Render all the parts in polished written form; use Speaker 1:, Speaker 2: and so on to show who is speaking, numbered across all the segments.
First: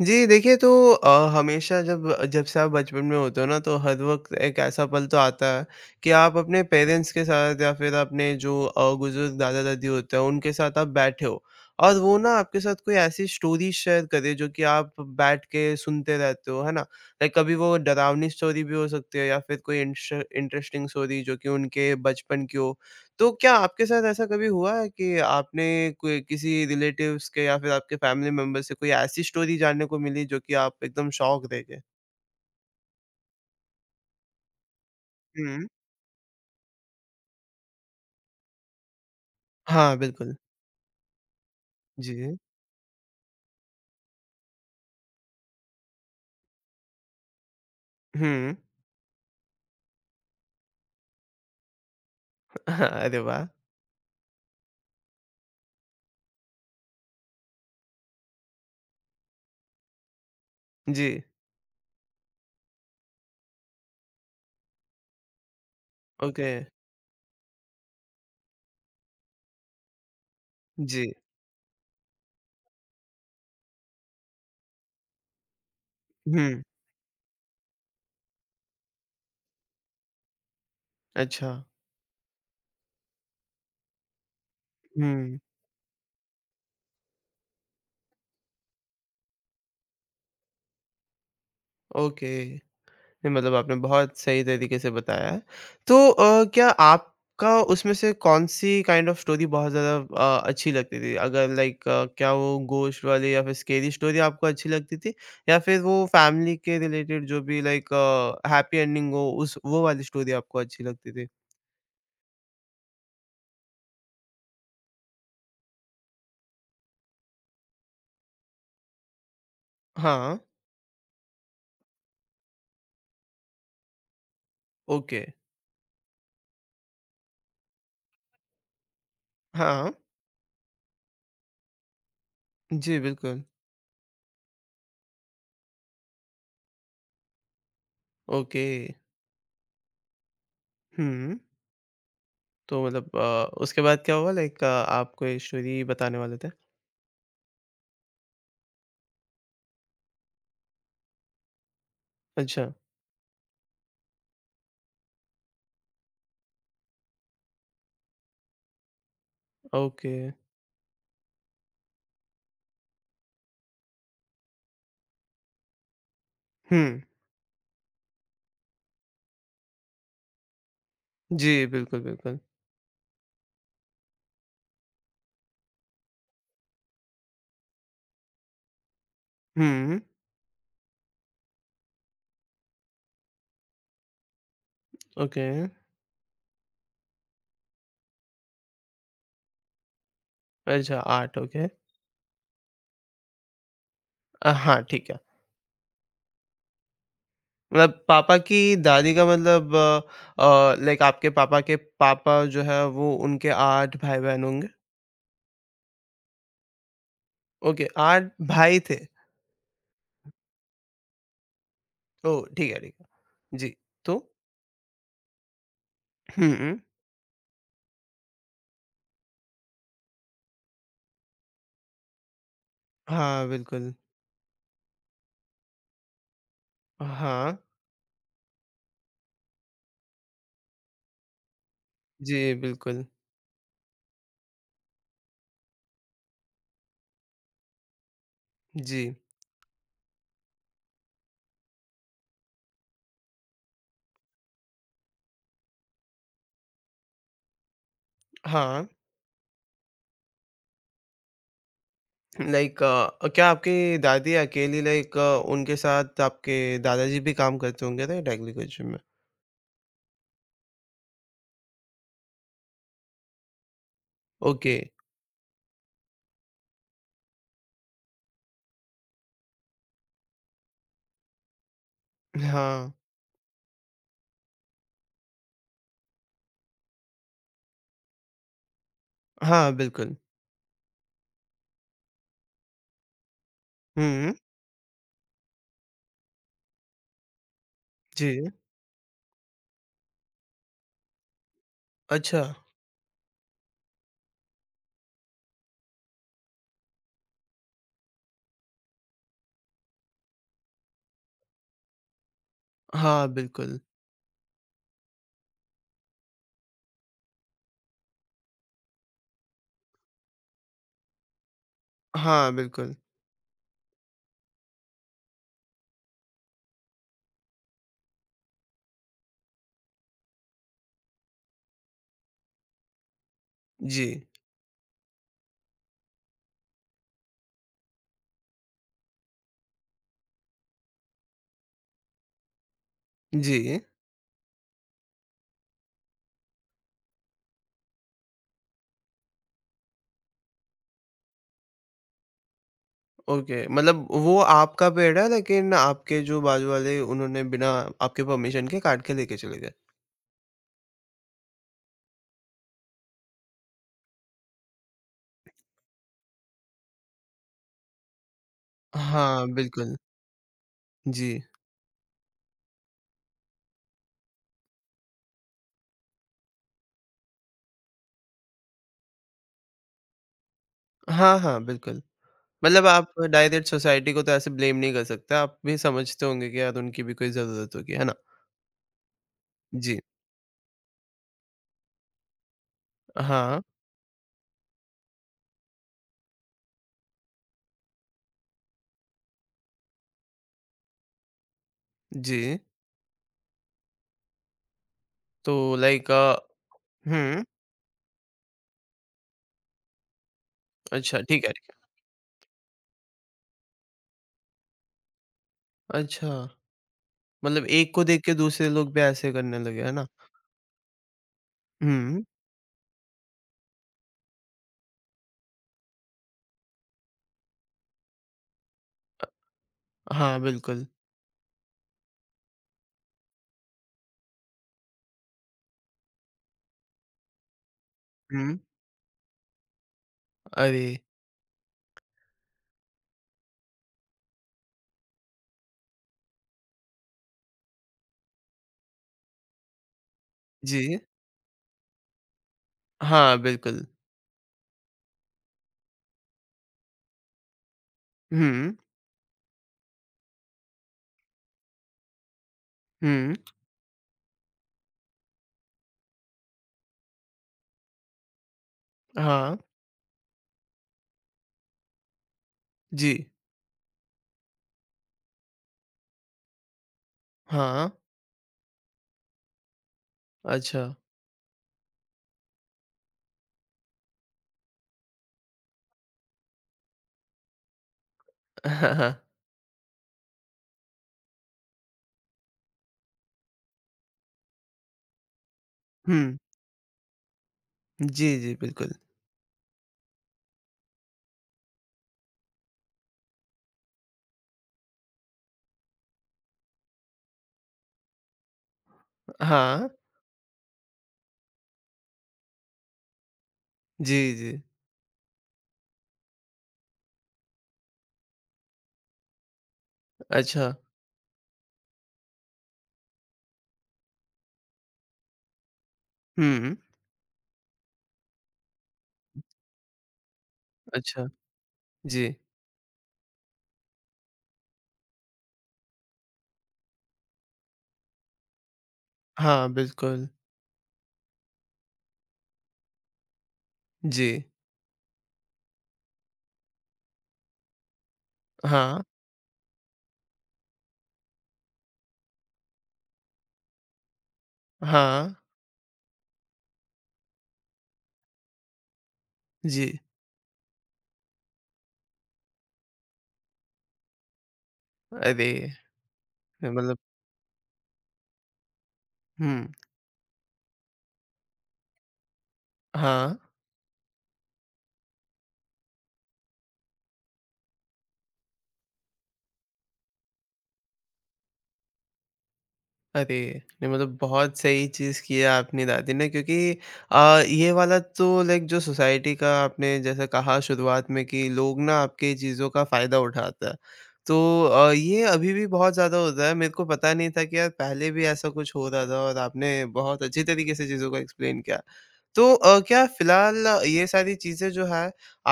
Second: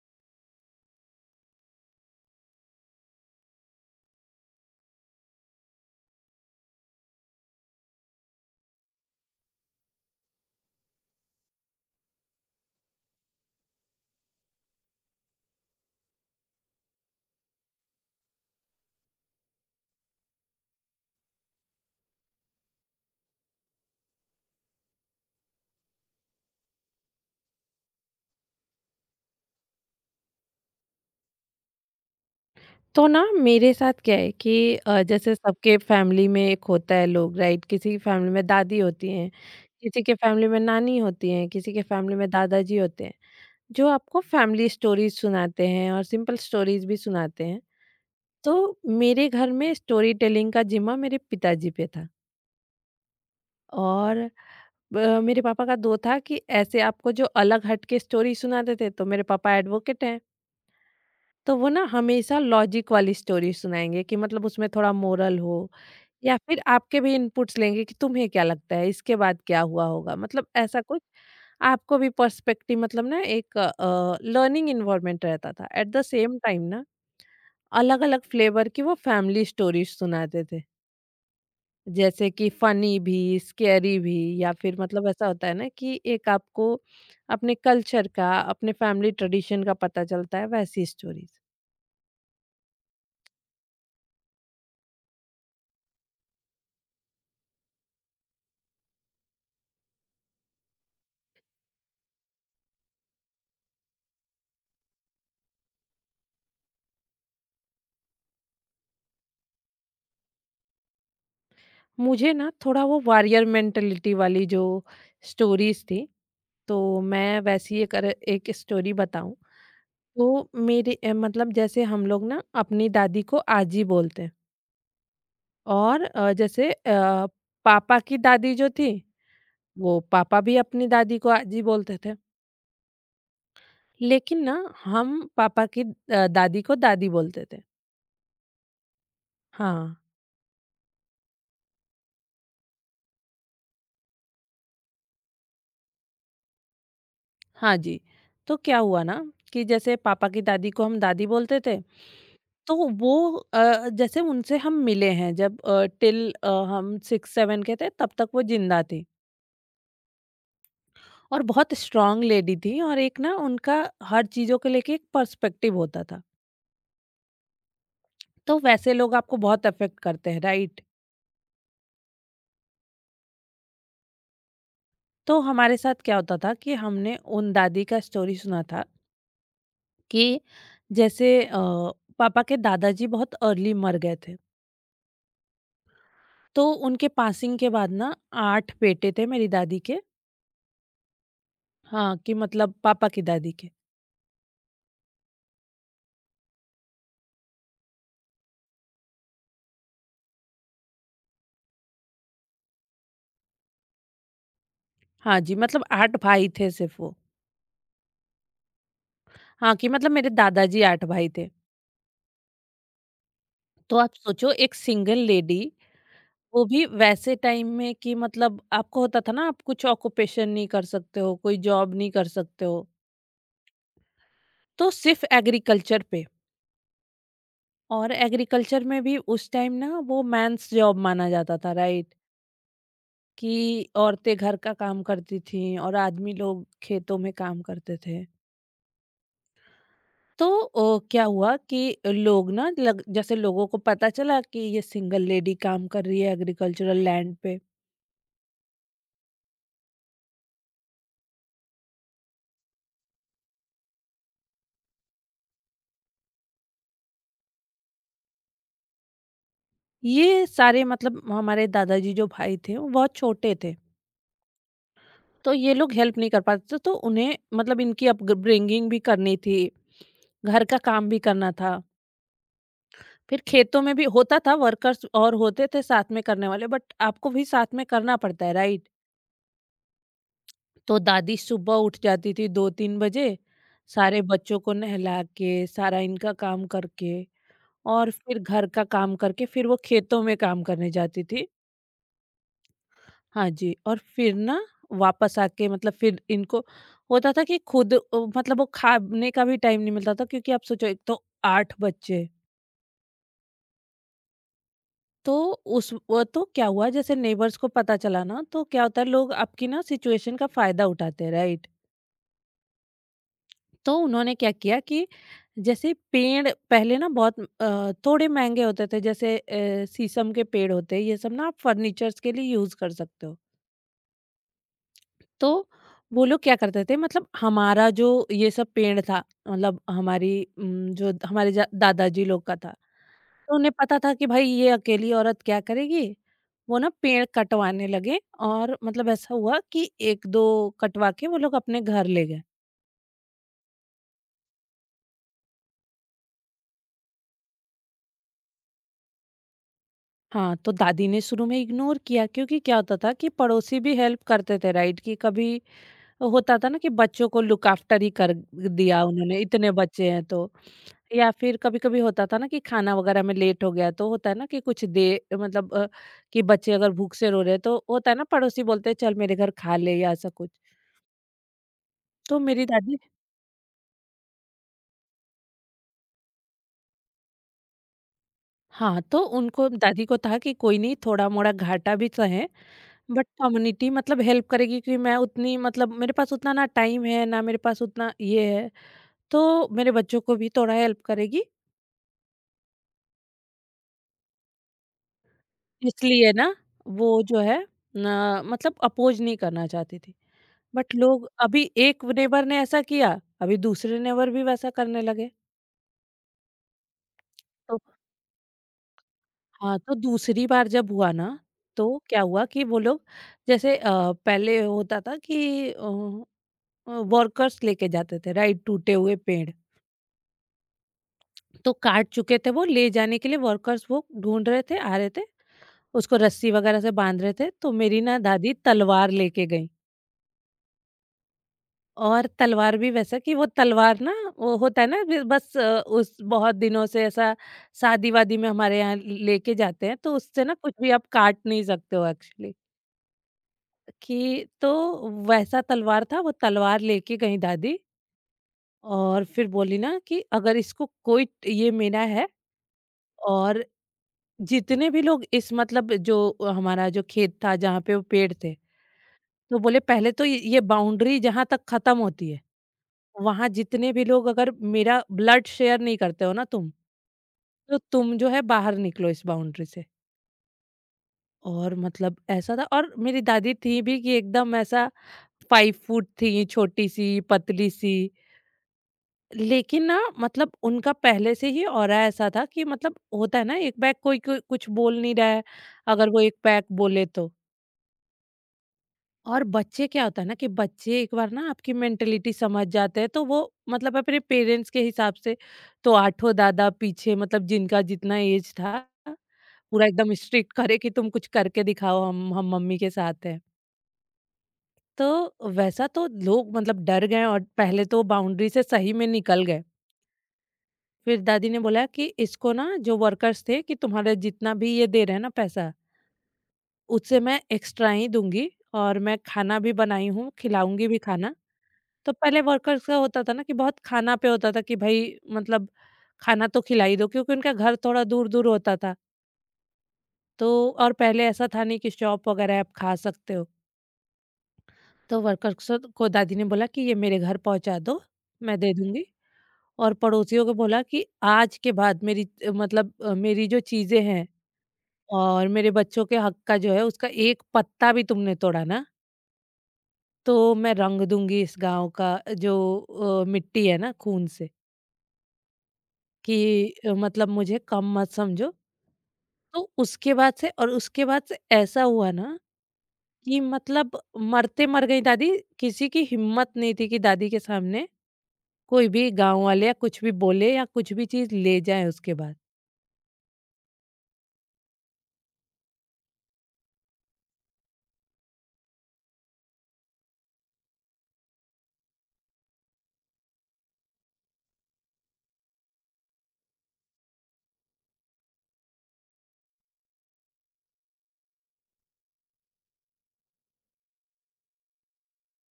Speaker 1: जी, देखिए तो हमेशा जब जब से आप बचपन में होते हो ना तो हर वक़्त एक ऐसा पल तो आता है कि आप अपने पेरेंट्स के साथ या फिर अपने जो बुज़ुर्ग दादा-दादी होते हैं उनके साथ आप बैठे हो। और वो ना आपके साथ कोई ऐसी स्टोरी शेयर करे जो कि आप बैठ के सुनते रहते हो, है ना? लाइक कभी वो डरावनी स्टोरी भी हो सकती है या फिर कोई इंश इंटरेस्टिंग स्टोरी जो कि उनके बचपन की हो। तो क्या आपके साथ ऐसा कभी हुआ है कि आपने कोई किसी रिलेटिव्स के या फिर आपके फैमिली मेंबर से कोई ऐसी स्टोरी जानने को मिली जो कि आप एकदम शॉक रह गए?
Speaker 2: तो ना मेरे साथ क्या है कि जैसे
Speaker 1: हुँ।
Speaker 2: सबके फैमिली में एक होता है लोग, राइट? किसी की फैमिली में दादी होती हैं,
Speaker 1: हाँ,
Speaker 2: किसी के
Speaker 1: बिल्कुल।
Speaker 2: फैमिली में नानी होती हैं, किसी के फैमिली में
Speaker 1: जी।
Speaker 2: दादाजी होते हैं जो आपको फैमिली स्टोरीज सुनाते हैं और सिंपल स्टोरीज भी सुनाते हैं।
Speaker 1: हुँ।
Speaker 2: तो मेरे घर में स्टोरी टेलिंग का जिम्मा मेरे पिताजी पे था।
Speaker 1: अरे वाह!
Speaker 2: और मेरे पापा का दो था कि ऐसे आपको जो अलग हट के स्टोरी सुनाते थे, तो मेरे पापा एडवोकेट हैं,
Speaker 1: जी।
Speaker 2: तो वो ना हमेशा लॉजिक वाली स्टोरी सुनाएंगे कि मतलब उसमें थोड़ा मोरल हो, या
Speaker 1: ओके।
Speaker 2: फिर आपके भी इनपुट्स लेंगे कि तुम्हें क्या लगता है इसके बाद क्या हुआ होगा, मतलब ऐसा कुछ
Speaker 1: जी।
Speaker 2: आपको भी पर्सपेक्टिव, मतलब ना एक लर्निंग इन्वायरमेंट रहता था एट द सेम टाइम
Speaker 1: हुँ।
Speaker 2: ना। अलग अलग फ्लेवर की वो फैमिली स्टोरीज सुनाते थे,
Speaker 1: अच्छा।
Speaker 2: जैसे कि फनी भी, स्केरी भी। या फिर मतलब ऐसा
Speaker 1: हुँ।
Speaker 2: होता है ना कि एक आपको अपने कल्चर का, अपने फैमिली ट्रेडिशन का पता चलता है वैसी स्टोरीज।
Speaker 1: ओके। नहीं, मतलब आपने बहुत सही तरीके से बताया है। तो क्या आपका उसमें से कौन-सी काइंड ऑफ स्टोरी बहुत ज़्यादा अच्छी लगती थी? अगर लाइक क्या वो घोस्ट वाली या फिर स्केरी स्टोरी आपको अच्छी लगती थी? या फिर वो फैमिली के रिलेटेड जो भी लाइक हैप्पी एंडिंग हो उस वो वाली स्टोरी आपको अच्छी लगती थी?
Speaker 2: मुझे ना थोड़ा वो वॉरियर मेंटेलिटी वाली जो स्टोरीज थी, तो मैं वैसी एक एक स्टोरी बताऊं।
Speaker 1: हाँ,
Speaker 2: तो मेरे मतलब जैसे हम लोग ना अपनी दादी को आजी बोलते हैं,
Speaker 1: ओके।
Speaker 2: और जैसे पापा की दादी जो थी
Speaker 1: हाँ,
Speaker 2: वो पापा भी अपनी दादी को आजी बोलते थे।
Speaker 1: जी बिल्कुल।
Speaker 2: लेकिन ना हम पापा की दादी को दादी बोलते थे।
Speaker 1: ओके।
Speaker 2: हाँ।
Speaker 1: हुँ। तो मतलब उसके बाद क्या हुआ लाइक आप कोई स्टोरी बताने वाले थे?
Speaker 2: हाँ जी, तो क्या हुआ ना कि जैसे पापा की दादी को हम दादी बोलते थे,
Speaker 1: अच्छा,
Speaker 2: तो वो जैसे उनसे हम मिले हैं जब टिल हम 6-7 के थे तब तक वो ज़िंदा थी।
Speaker 1: ओके।
Speaker 2: और बहुत स्ट्रॉन्ग लेडी थी, और एक ना उनका हर चीज़ों को लेके एक पर्सपेक्टिव होता था।
Speaker 1: हुँ।
Speaker 2: तो वैसे लोग आपको बहुत अफ़ेक्ट करते हैं, राइट?
Speaker 1: जी, बिल्कुल, बिल्कुल।
Speaker 2: तो हमारे साथ क्या होता था कि हमने उन दादी का स्टोरी सुना था
Speaker 1: हुँ,
Speaker 2: कि जैसे पापा के दादाजी बहुत अर्ली मर गए थे।
Speaker 1: ओके।
Speaker 2: तो उनके पासिंग के बाद ना 8 बेटे थे मेरी दादी के।
Speaker 1: अच्छा 8 ओके।
Speaker 2: हाँ, कि मतलब पापा की दादी के।
Speaker 1: अ, हाँ, ठीक है। मतलब पापा की दादी का मतलब लाइक आपके पापा के पापा जो है वो उनके 8 भाई-बहन होंगे?
Speaker 2: हाँ जी, मतलब 8 भाई थे सिर्फ़ वो।
Speaker 1: ओके, 8 भाई थे?
Speaker 2: हाँ, कि मतलब मेरे दादाजी 8 भाई थे।
Speaker 1: ओह! ठीक है, ठीक है। जी,
Speaker 2: तो आप
Speaker 1: तो?
Speaker 2: सोचो एक सिंगल लेडी,
Speaker 1: हुँ,
Speaker 2: वो
Speaker 1: हुँ।
Speaker 2: भी वैसे टाइम में कि मतलब आपको होता था ना आप कुछ ऑक्यूपेशन नहीं कर सकते हो, कोई जॉब नहीं कर सकते हो,
Speaker 1: हाँ, बिल्कुल।
Speaker 2: तो सिर्फ़ एग्रीकल्चर पे।
Speaker 1: हाँ,
Speaker 2: और एग्रीकल्चर में भी उस टाइम ना वो मेन्स जॉब माना जाता था, राइट?
Speaker 1: जी, बिल्कुल।
Speaker 2: कि औरतें घर का काम करती थीं और आदमी लोग खेतों में काम करते थे।
Speaker 1: जी,
Speaker 2: तो क्या हुआ कि लोग ना लग जैसे लोगों को पता चला कि ये सिंगल लेडी काम कर रही है एग्रीकल्चरल लैंड पे।
Speaker 1: हाँ। लाइक क्या आपकी दादी अकेली लाइक उनके साथ आपके दादाजी भी काम करते होंगे राइट एग्रीकल्चर में?
Speaker 2: ये सारे मतलब हमारे दादाजी जो भाई थे वो बहुत छोटे थे,
Speaker 1: ओके,
Speaker 2: तो ये लोग हेल्प नहीं कर पाते थे, तो उन्हें मतलब इनकी अपब्रिंगिंग भी करनी थी, घर का काम भी करना था।
Speaker 1: हाँ।
Speaker 2: फिर खेतों में भी होता था वर्कर्स और होते थे साथ में करने वाले, बट आपको भी साथ में करना पड़ता है, राइट?
Speaker 1: हाँ, बिल्कुल।
Speaker 2: तो दादी सुबह उठ जाती थी 2-3 बजे, सारे
Speaker 1: हुँ,
Speaker 2: बच्चों को नहला के, सारा इनका काम करके और
Speaker 1: जी।
Speaker 2: फिर घर का काम करके फिर वो खेतों में काम करने जाती थी।
Speaker 1: अच्छा,
Speaker 2: हाँ जी, और फिर ना वापस आके मतलब फिर इनको होता था कि खुद मतलब वो खाने का भी टाइम नहीं मिलता था क्योंकि आप सोचो एक तो 8 बच्चे।
Speaker 1: हाँ, बिल्कुल।
Speaker 2: तो उस वो तो क्या हुआ जैसे नेबर्स को पता चला ना, तो क्या होता है लोग आपकी ना सिचुएशन का फ़ायदा उठाते हैं, राइट?
Speaker 1: हाँ, बिल्कुल।
Speaker 2: तो उन्होंने क्या किया कि जैसे पेड़ पहले ना बहुत थोड़े महंगे होते थे, जैसे शीशम के पेड़ होते हैं ये सब ना, आप फर्नीचर्स के लिए यूज कर सकते हो।
Speaker 1: जी,
Speaker 2: तो वो लोग क्या करते थे, मतलब हमारा जो ये सब पेड़ था, मतलब हमारी जो हमारे दादाजी लोग का था, तो उन्हें
Speaker 1: जी,
Speaker 2: पता था कि भाई ये अकेली औरत क्या करेगी। वो ना पेड़ कटवाने लगे, और मतलब ऐसा हुआ कि एक दो कटवा के वो लोग अपने घर ले गए।
Speaker 1: ओके। मतलब वो आपका पेड़ है लेकिन आपके जो बाजू वाले उन्होंने बिना आपके परमिशन के काट के लेके चले गए।
Speaker 2: हाँ, तो दादी ने शुरू में इग्नोर किया क्योंकि क्या होता था कि पड़ोसी भी हेल्प करते थे, राइट? कि कभी होता था ना कि बच्चों को लुक आफ्टर ही कर दिया उन्होंने,
Speaker 1: हाँ,
Speaker 2: इतने
Speaker 1: बिल्कुल।
Speaker 2: बच्चे हैं तो।
Speaker 1: जी।
Speaker 2: या फिर कभी कभी होता था ना कि खाना वगैरह में लेट हो गया, तो होता है ना कि कुछ दे, मतलब कि बच्चे अगर भूख से रो रहे हैं, तो होता है ना पड़ोसी बोलते हैं चल मेरे घर खा ले या ऐसा कुछ।
Speaker 1: हाँ, हाँ, बिल्कुल।
Speaker 2: तो मेरी
Speaker 1: मतलब
Speaker 2: दादी,
Speaker 1: आप डायरेक्ट सोसाइटी को तो ऐसे ब्लेम नहीं कर सकते, आप भी समझते होंगे कि यार उनकी भी कोई ज़रूरत होगी, है ना?
Speaker 2: हाँ, तो उनको
Speaker 1: जी।
Speaker 2: दादी को था कि कोई नहीं थोड़ा मोड़ा घाटा भी सहे, बट
Speaker 1: हाँ,
Speaker 2: कम्युनिटी मतलब हेल्प करेगी कि मैं उतनी मतलब मेरे पास उतना ना टाइम है, ना मेरे पास उतना ये है, तो मेरे बच्चों को भी थोड़ा हेल्प करेगी।
Speaker 1: जी। तो लाइक
Speaker 2: इसलिए ना वो जो
Speaker 1: हुँ,
Speaker 2: है ना, मतलब अपोज नहीं करना चाहती थी। बट
Speaker 1: अच्छा
Speaker 2: लोग
Speaker 1: ठीक है,
Speaker 2: अभी
Speaker 1: ठीक है।
Speaker 2: एक नेबर ने ऐसा किया, अभी दूसरे नेबर भी वैसा करने लगे।
Speaker 1: अच्छा। मतलब
Speaker 2: तो
Speaker 1: एक को देख के दूसरे लोग भी ऐसे करने
Speaker 2: हाँ,
Speaker 1: लगे, है
Speaker 2: तो
Speaker 1: ना?
Speaker 2: दूसरी बार जब हुआ ना, तो क्या
Speaker 1: हुँ।
Speaker 2: हुआ कि वो लोग जैसे पहले होता था कि वर्कर्स लेके जाते थे, राइट? टूटे हुए पेड़
Speaker 1: हाँ, बिल्कुल।
Speaker 2: तो काट चुके थे, वो ले जाने के लिए वर्कर्स वो ढूंढ रहे थे, आ रहे थे, उसको रस्सी वगैरह से बांध रहे थे, तो मेरी ना दादी
Speaker 1: हुँ।
Speaker 2: तलवार लेके गई।
Speaker 1: अरे!
Speaker 2: और तलवार भी वैसा कि वो तलवार ना, वो होता है ना बस उस बहुत दिनों से ऐसा शादी वादी में हमारे यहाँ लेके जाते हैं तो उससे ना कुछ भी
Speaker 1: जी।
Speaker 2: आप काट नहीं सकते हो एक्चुअली।
Speaker 1: हाँ, बिल्कुल।
Speaker 2: कि तो वैसा तलवार था, वो तलवार लेके गई दादी,
Speaker 1: हुँ,
Speaker 2: और फिर बोली ना कि अगर इसको कोई, ये मेरा है,
Speaker 1: हुँ।
Speaker 2: और जितने भी लोग इस मतलब जो हमारा जो खेत था जहाँ पे वो पेड़ थे,
Speaker 1: हाँ,
Speaker 2: तो बोले पहले तो ये बाउंड्री जहाँ तक खत्म होती है,
Speaker 1: जी।
Speaker 2: वहाँ जितने भी लोग अगर मेरा ब्लड शेयर नहीं करते हो ना तुम, तो
Speaker 1: हाँ,
Speaker 2: तुम जो है बाहर निकलो इस बाउंड्री से।
Speaker 1: अच्छा।
Speaker 2: और मतलब ऐसा था, और मेरी दादी थी भी कि एकदम ऐसा 5 फुट थी, छोटी-सी, पतली-सी। लेकिन ना मतलब उनका पहले से ही ऑरा ऐसा था कि मतलब होता है ना एक बैग कोई कोई कुछ बोल नहीं रहा है, अगर वो
Speaker 1: हुँ।
Speaker 2: एक बैग बोले तो।
Speaker 1: जी, जी, बिल्कुल।
Speaker 2: और बच्चे क्या होता है ना कि बच्चे एक बार ना आपकी मेंटेलिटी समझ जाते हैं तो वो मतलब अपने पेरेंट्स के हिसाब से, तो आठों दादा पीछे मतलब जिनका जितना एज था पूरा
Speaker 1: हाँ,
Speaker 2: एकदम स्ट्रिक्ट करे कि तुम कुछ करके दिखाओ, हम मम्मी के साथ हैं।
Speaker 1: जी, जी।
Speaker 2: तो वैसा तो लोग मतलब डर गए और पहले तो बाउंड्री से सही में निकल गए।
Speaker 1: अच्छा।
Speaker 2: फिर दादी ने बोला कि इसको ना जो वर्कर्स थे कि तुम्हारे जितना भी ये दे रहे हैं ना पैसा,
Speaker 1: हुँ,
Speaker 2: उससे मैं एक्स्ट्रा ही दूंगी, और मैं खाना भी बनाई हूँ, खिलाऊंगी भी
Speaker 1: अच्छा।
Speaker 2: खाना। तो
Speaker 1: जी।
Speaker 2: पहले वर्कर्स का होता था ना कि बहुत खाना पे होता था कि भाई मतलब खाना तो खिला ही दो क्योंकि उनका घर थोड़ा दूर दूर होता था,
Speaker 1: हाँ, बिल्कुल।
Speaker 2: तो और पहले ऐसा था नहीं कि शॉप वगैरह आप खा सकते हो।
Speaker 1: जी।
Speaker 2: तो वर्कर्स को दादी ने बोला कि ये मेरे घर पहुंचा दो, मैं दे
Speaker 1: हाँ,
Speaker 2: दूंगी। और पड़ोसियों को बोला कि आज के बाद मेरी मतलब मेरी जो चीजें हैं
Speaker 1: हाँ,
Speaker 2: और मेरे बच्चों के हक का जो है, उसका एक पत्ता भी तुमने तोड़ा ना,
Speaker 1: जी।
Speaker 2: तो मैं रंग दूंगी इस गांव का जो मिट्टी है ना, खून से।
Speaker 1: अरे!
Speaker 2: कि
Speaker 1: मतलब
Speaker 2: मतलब मुझे कम मत समझो।
Speaker 1: हुँ,
Speaker 2: तो उसके बाद से ऐसा हुआ ना
Speaker 1: हाँ।
Speaker 2: कि मतलब मरते मर गई दादी, किसी की हिम्मत नहीं थी कि दादी के सामने कोई भी गाँव वाले या कुछ भी बोले या कुछ भी चीज़ ले जाए उसके बाद।
Speaker 1: अरे! नहीं मतलब बहुत सही चीज़ की है आपने दादी ने क्योंकि ये वाला तो लाइक जो सोसाइटी का आपने जैसे कहा शुरुआत में कि लोग ना आपकी चीज़ों का फ़ायदा उठाता है। तो ये अभी भी बहुत ज़्यादा होता है। मेरे को पता नहीं था कि यार पहले भी ऐसा कुछ हो रहा था और आपने बहुत अच्छी तरीके से चीज़ों को एक्सप्लेन किया। तो क्या फ़िलहाल ये सारी चीज़ें जो है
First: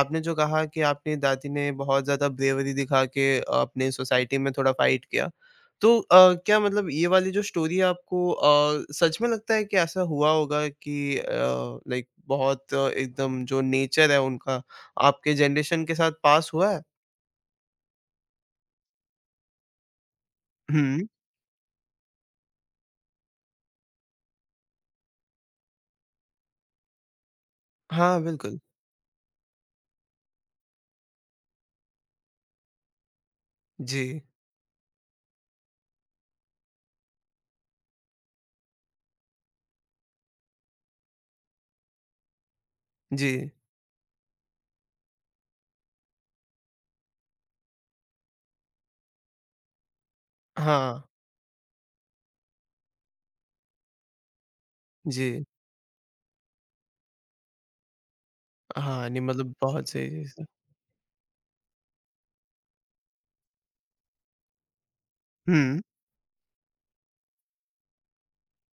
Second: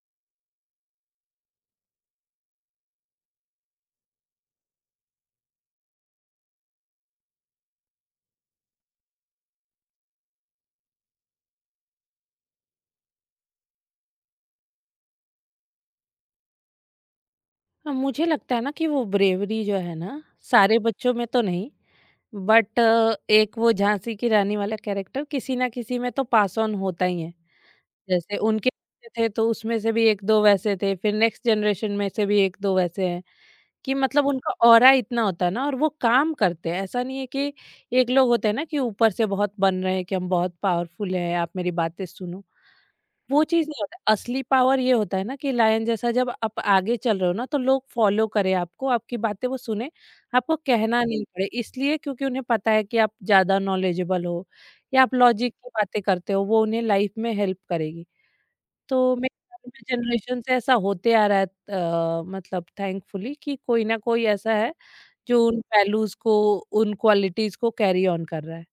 Speaker 1: आपने जो कहा कि आपने दादी ने बहुत ज़्यादा ब्रेवरी दिखा के अपने सोसाइटी में थोड़ा फ़ाइट किया। तो क्या मतलब ये वाली जो स्टोरी है आपको सच में लगता है कि ऐसा हुआ होगा कि लाइक बहुत एकदम जो नेचर है उनका आपके जनरेशन के साथ पास हुआ है?
Speaker 2: मुझे लगता है ना कि वो ब्रेवरी जो है ना, सारे
Speaker 1: हुँ।
Speaker 2: बच्चों में तो नहीं, बट एक वो झांसी की रानी वाला कैरेक्टर किसी ना किसी में तो पास ऑन होता ही है।
Speaker 1: हाँ,
Speaker 2: जैसे
Speaker 1: बिल्कुल।
Speaker 2: उनके बच्चे थे तो उसमें से भी 1-2 वैसे थे, फिर नेक्स्ट जनरेशन में से भी 1-2 वैसे हैं। कि
Speaker 1: जी,
Speaker 2: मतलब उनका ऑरा इतना होता है ना, और वो काम करते हैं। ऐसा नहीं है कि एक लोग होते हैं ना कि ऊपर से बहुत बन रहे हैं कि हम बहुत पावरफुल हैं, आप मेरी बातें सुनो।
Speaker 1: जी।
Speaker 2: वो चीज़ नहीं होता। असली पावर ये होता है ना कि लायन जैसा जब आप आगे चल रहे हो ना तो लोग फॉलो करें आपको, आपकी बातें वो सुने, आपको
Speaker 1: हाँ,
Speaker 2: कहना नहीं पड़े। इसलिए क्योंकि उन्हें पता है कि आप ज़्यादा नॉलेजेबल हो या आप
Speaker 1: जी।
Speaker 2: लॉजिक की बातें करते हो, वो उन्हें लाइफ में हेल्प करेगी।
Speaker 1: हाँ,
Speaker 2: तो
Speaker 1: नहीं
Speaker 2: मेरे
Speaker 1: मतलब
Speaker 2: ख्याल में
Speaker 1: बहुत सही चीज़
Speaker 2: जनरेशन
Speaker 1: है।
Speaker 2: से ऐसा होते आ रहा है, मतलब थैंकफुली, कि कोई ना कोई ऐसा है जो उन
Speaker 1: हुँ।
Speaker 2: वैल्यूज़ को, उन क्वालिटीज़ को कैरी ऑन कर रहा है।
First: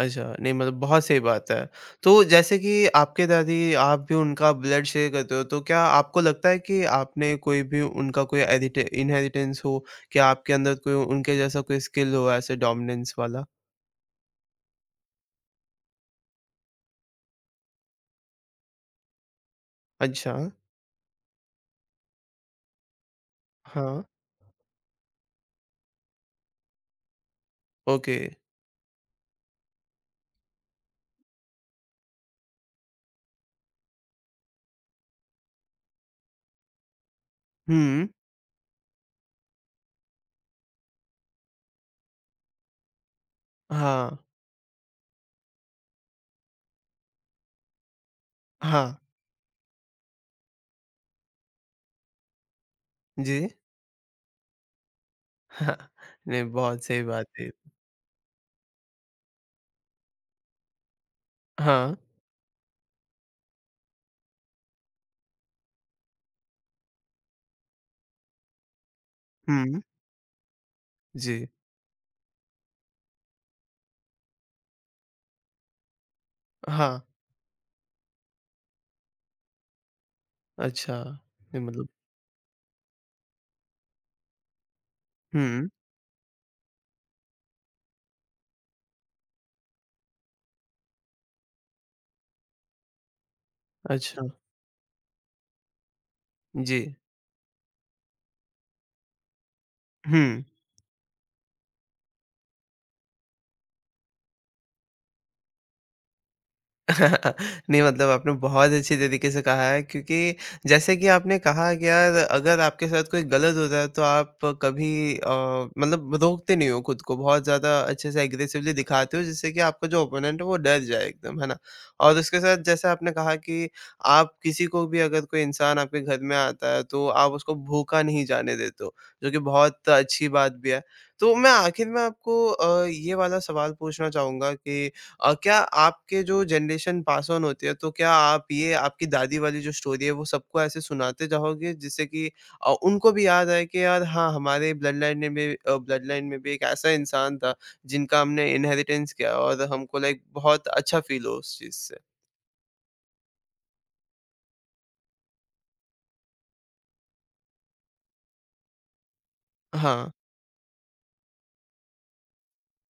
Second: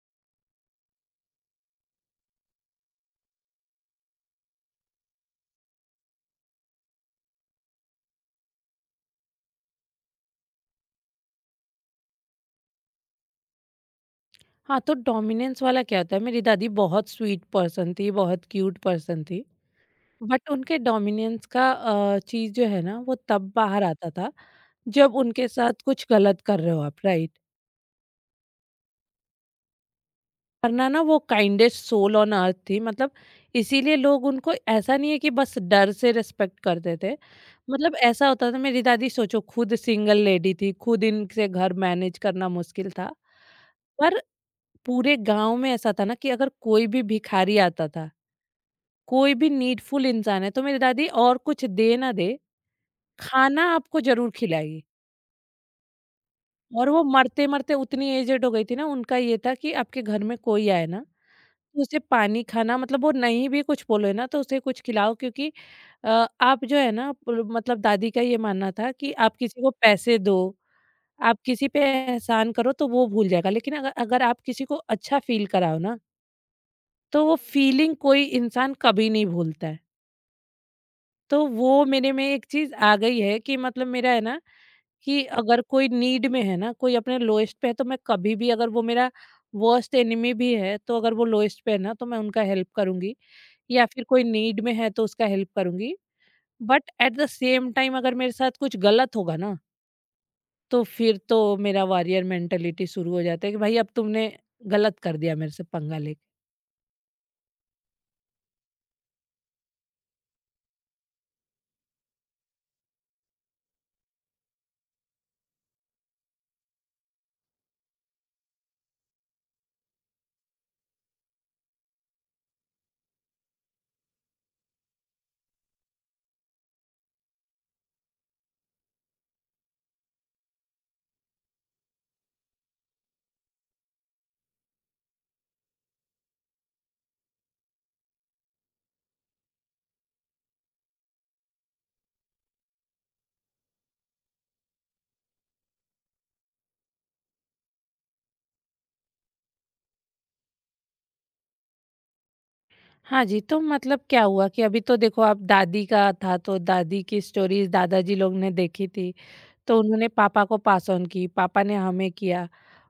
Speaker 1: अच्छा, नहीं मतलब बहुत सही बात है। तो जैसे कि आपके दादी आप भी उनका ब्लड शेयर करते हो, तो क्या आपको लगता है कि आपने कोई भी उनका कोई एडिटे इनहेरिटेंस हो? क्या आपके अंदर कोई उनके जैसा कोई स्किल हो ऐसे डोमिनेंस वाला?
Speaker 2: हाँ, तो डोमिनेंस वाला क्या होता है, मेरी दादी बहुत स्वीट पर्सन थी, बहुत क्यूट पर्सन थी,
Speaker 1: अच्छा,
Speaker 2: बट उनके डोमिनेंस का चीज़ जो है ना, वो तब बाहर
Speaker 1: हाँ,
Speaker 2: आता था जब उनके साथ कुछ गलत कर रहे हो आप, राइट?
Speaker 1: ओके।
Speaker 2: वरना ना वो काइंडेस्ट सोल ऑन अर्थ थी, मतलब इसीलिए लोग उनको, ऐसा नहीं है कि बस डर से रिस्पेक्ट करते थे। मतलब
Speaker 1: हुँ,
Speaker 2: ऐसा होता था, मेरी दादी सोचो खुद सिंगल लेडी थी, खुद इनसे घर मैनेज करना मुश्किल था।
Speaker 1: हाँ,
Speaker 2: पर पूरे गाँव में ऐसा था ना कि अगर कोई भी भिखारी आता था,
Speaker 1: हाँ,
Speaker 2: कोई भी नीडफुल इंसान है, तो मेरी दादी और कुछ दे ना दे,
Speaker 1: जी।
Speaker 2: खाना आपको ज़रूर खिलाएगी।
Speaker 1: हाँ, नहीं बहुत
Speaker 2: और
Speaker 1: सही
Speaker 2: वो
Speaker 1: बात है।
Speaker 2: मरते-मरते उतनी एजेड हो गई थी ना, उनका ये था कि आपके घर में कोई आए ना, तो
Speaker 1: हाँ,
Speaker 2: उसे पानी, खाना, मतलब वो नहीं भी कुछ बोले ना तो उसे कुछ खिलाओ क्योंकि अ, आप जो है ना पुल, मतलब दादी का ये मानना था कि आप किसी को
Speaker 1: हुँ,
Speaker 2: पैसे दो, आप
Speaker 1: जी,
Speaker 2: किसी पे एहसान करो तो वो भूल जाएगा। लेकिन अगर अगर आप किसी को अच्छा फ़ील कराओ ना,
Speaker 1: हाँ,
Speaker 2: तो वो फीलिंग कोई इंसान कभी नहीं भूलता है।
Speaker 1: अच्छा,
Speaker 2: तो
Speaker 1: नहीं
Speaker 2: वो
Speaker 1: मतलब
Speaker 2: मेरे में एक चीज़ आ गई है कि मतलब मेरा है ना कि अगर
Speaker 1: हुँ,
Speaker 2: कोई नीड में है ना, कोई अपने लोएस्ट पे है, तो मैं कभी भी, अगर वो मेरा वर्स्ट एनिमी भी है, तो अगर वो लोएस्ट पे है ना, तो मैं उनका हेल्प करूँगी, या फिर
Speaker 1: अच्छा,
Speaker 2: कोई नीड में है, तो उसका हेल्प करूँगी।
Speaker 1: जी,
Speaker 2: but at the same time अगर मेरे साथ कुछ गलत होगा ना,
Speaker 1: हुँ।
Speaker 2: तो फिर तो मेरा वॉरियर मेंटालिटी शुरू हो जाता है कि भाई अब तुमने गलत कर दिया, मेरे से पंगा ले।
Speaker 1: नहीं मतलब आपने बहुत अच्छी तरीके से कहा है क्योंकि जैसे कि आपने कहा कि यार अगर आपके साथ कोई गलत होता है तो आप कभी अ, मतलब रोकते नहीं हो खुद को बहुत ज़्यादा अच्छे से एग्रेसिवली दिखाते हो जिससे कि आपका जो ओपोनेंट है वो डर जाए एकदम है ना और उसके साथ जैसे आपने कहा कि आप किसी को भी अगर कोई इंसान आपके घर में आता है तो आप उसको भूखा नहीं जाने देते हो जो कि बहुत अच्छी बात भी है तो मैं आखिर में आपको ये वाला सवाल पूछना चाहूंगा कि क्या आपके जो जनरेशन पास ऑन होती है, तो क्या आप ये आपकी दादी वाली जो स्टोरी है, वो सबको ऐसे सुनाते जाओगे जिससे कि उनको भी याद आए कि यार हाँ, हमारे ब्लड लाइन ने भी ब्लड लाइन में भी एक ऐसा इंसान था, जिनका हमने इनहेरिटेंस किया और हमको लाइक बहुत अच्छा फ़ील हो उस चीज़ से।
Speaker 2: हाँ जी, तो मतलब क्या हुआ कि अभी तो देखो आप, दादी का था तो दादी की स्टोरीज़ दादाजी लोग ने देखी थी, तो उन्होंने
Speaker 1: हाँ,
Speaker 2: पापा को पास ऑन की, पापा ने हमें किया।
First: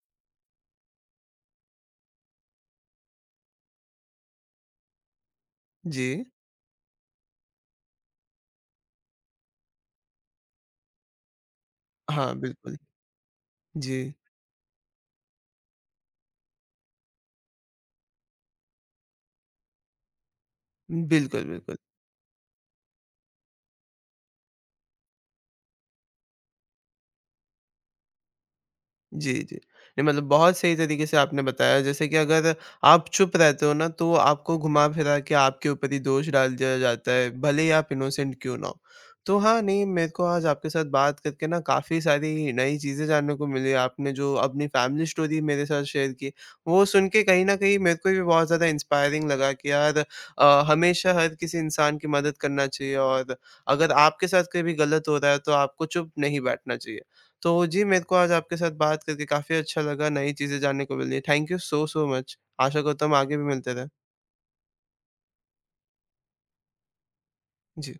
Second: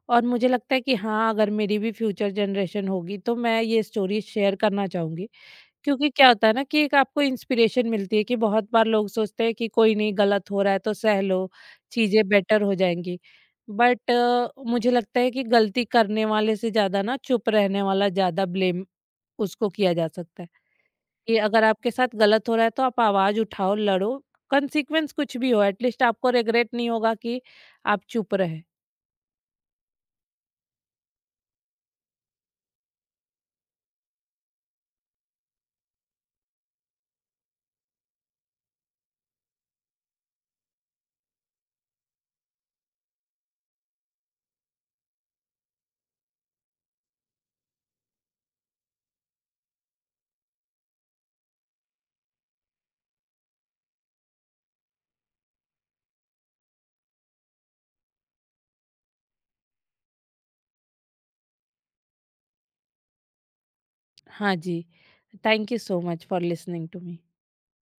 Speaker 2: और मुझे लगता है कि हाँ, अगर मेरी भी फ्यूचर जनरेशन होगी तो मैं ये स्टोरीज़ शेयर करना चाहूँगी।
Speaker 1: जी।
Speaker 2: क्योंकि क्या होता है ना कि एक आपको इंस्पिरेशन मिलती है कि बहुत बार लोग सोचते हैं कि कोई नहीं, गलत हो रहा है तो सह लो, चीज़ें
Speaker 1: हाँ,
Speaker 2: बेटर हो
Speaker 1: बिल्कुल।
Speaker 2: जाएँगी।
Speaker 1: जी।
Speaker 2: बट मुझे लगता है कि गलती करने वाले से ज़्यादा ना चुप रहने वाला ज़्यादा ब्लेम उसको किया जा सकता है। कि
Speaker 1: बिल्कुल,
Speaker 2: अगर
Speaker 1: बिल्कुल।
Speaker 2: आपके साथ गलत हो रहा है तो आप आवाज उठाओ, लड़ो, कंसीक्वेंस कुछ भी हो, एटलीस्ट आपको रिग्रेट नहीं होगा कि आप चुप रहे।
Speaker 1: जी, जी। नहीं मतलब बहुत सही तरीके से आपने बताया जैसे कि अगर आप चुप रहते हो ना तो आपको घुमा-फिरा के आपके ऊपर ही दोष डाल दिया जाता है, भले ही आप इनोसेंट क्यों ना हो। तो हाँ, नहीं मेरे को आज आपके साथ बात करके ना काफ़ी सारी नई चीज़ें जानने को मिली। आपने जो अपनी फैमिली स्टोरी मेरे साथ शेयर की, वो सुन के कहीं न कहीं मेरे को भी बहुत ज़्यादा इंस्पायरिंग लगा कि यार हमेशा हर किसी इंसान की मदद करना चाहिए और अगर आपके साथ कोई भी गलत हो रहा है तो आपको चुप नहीं बैठना चाहिए। तो जी, मेरे को आज आपके साथ बात करके काफ़ी अच्छा लगा, नई चीज़ें जानने को मिली। Thank you so much. आशा करता हूँ हम आगे भी मिलते रहें।
Speaker 2: हाँ जी, thank you so much for listening to me.
Speaker 1: Ji.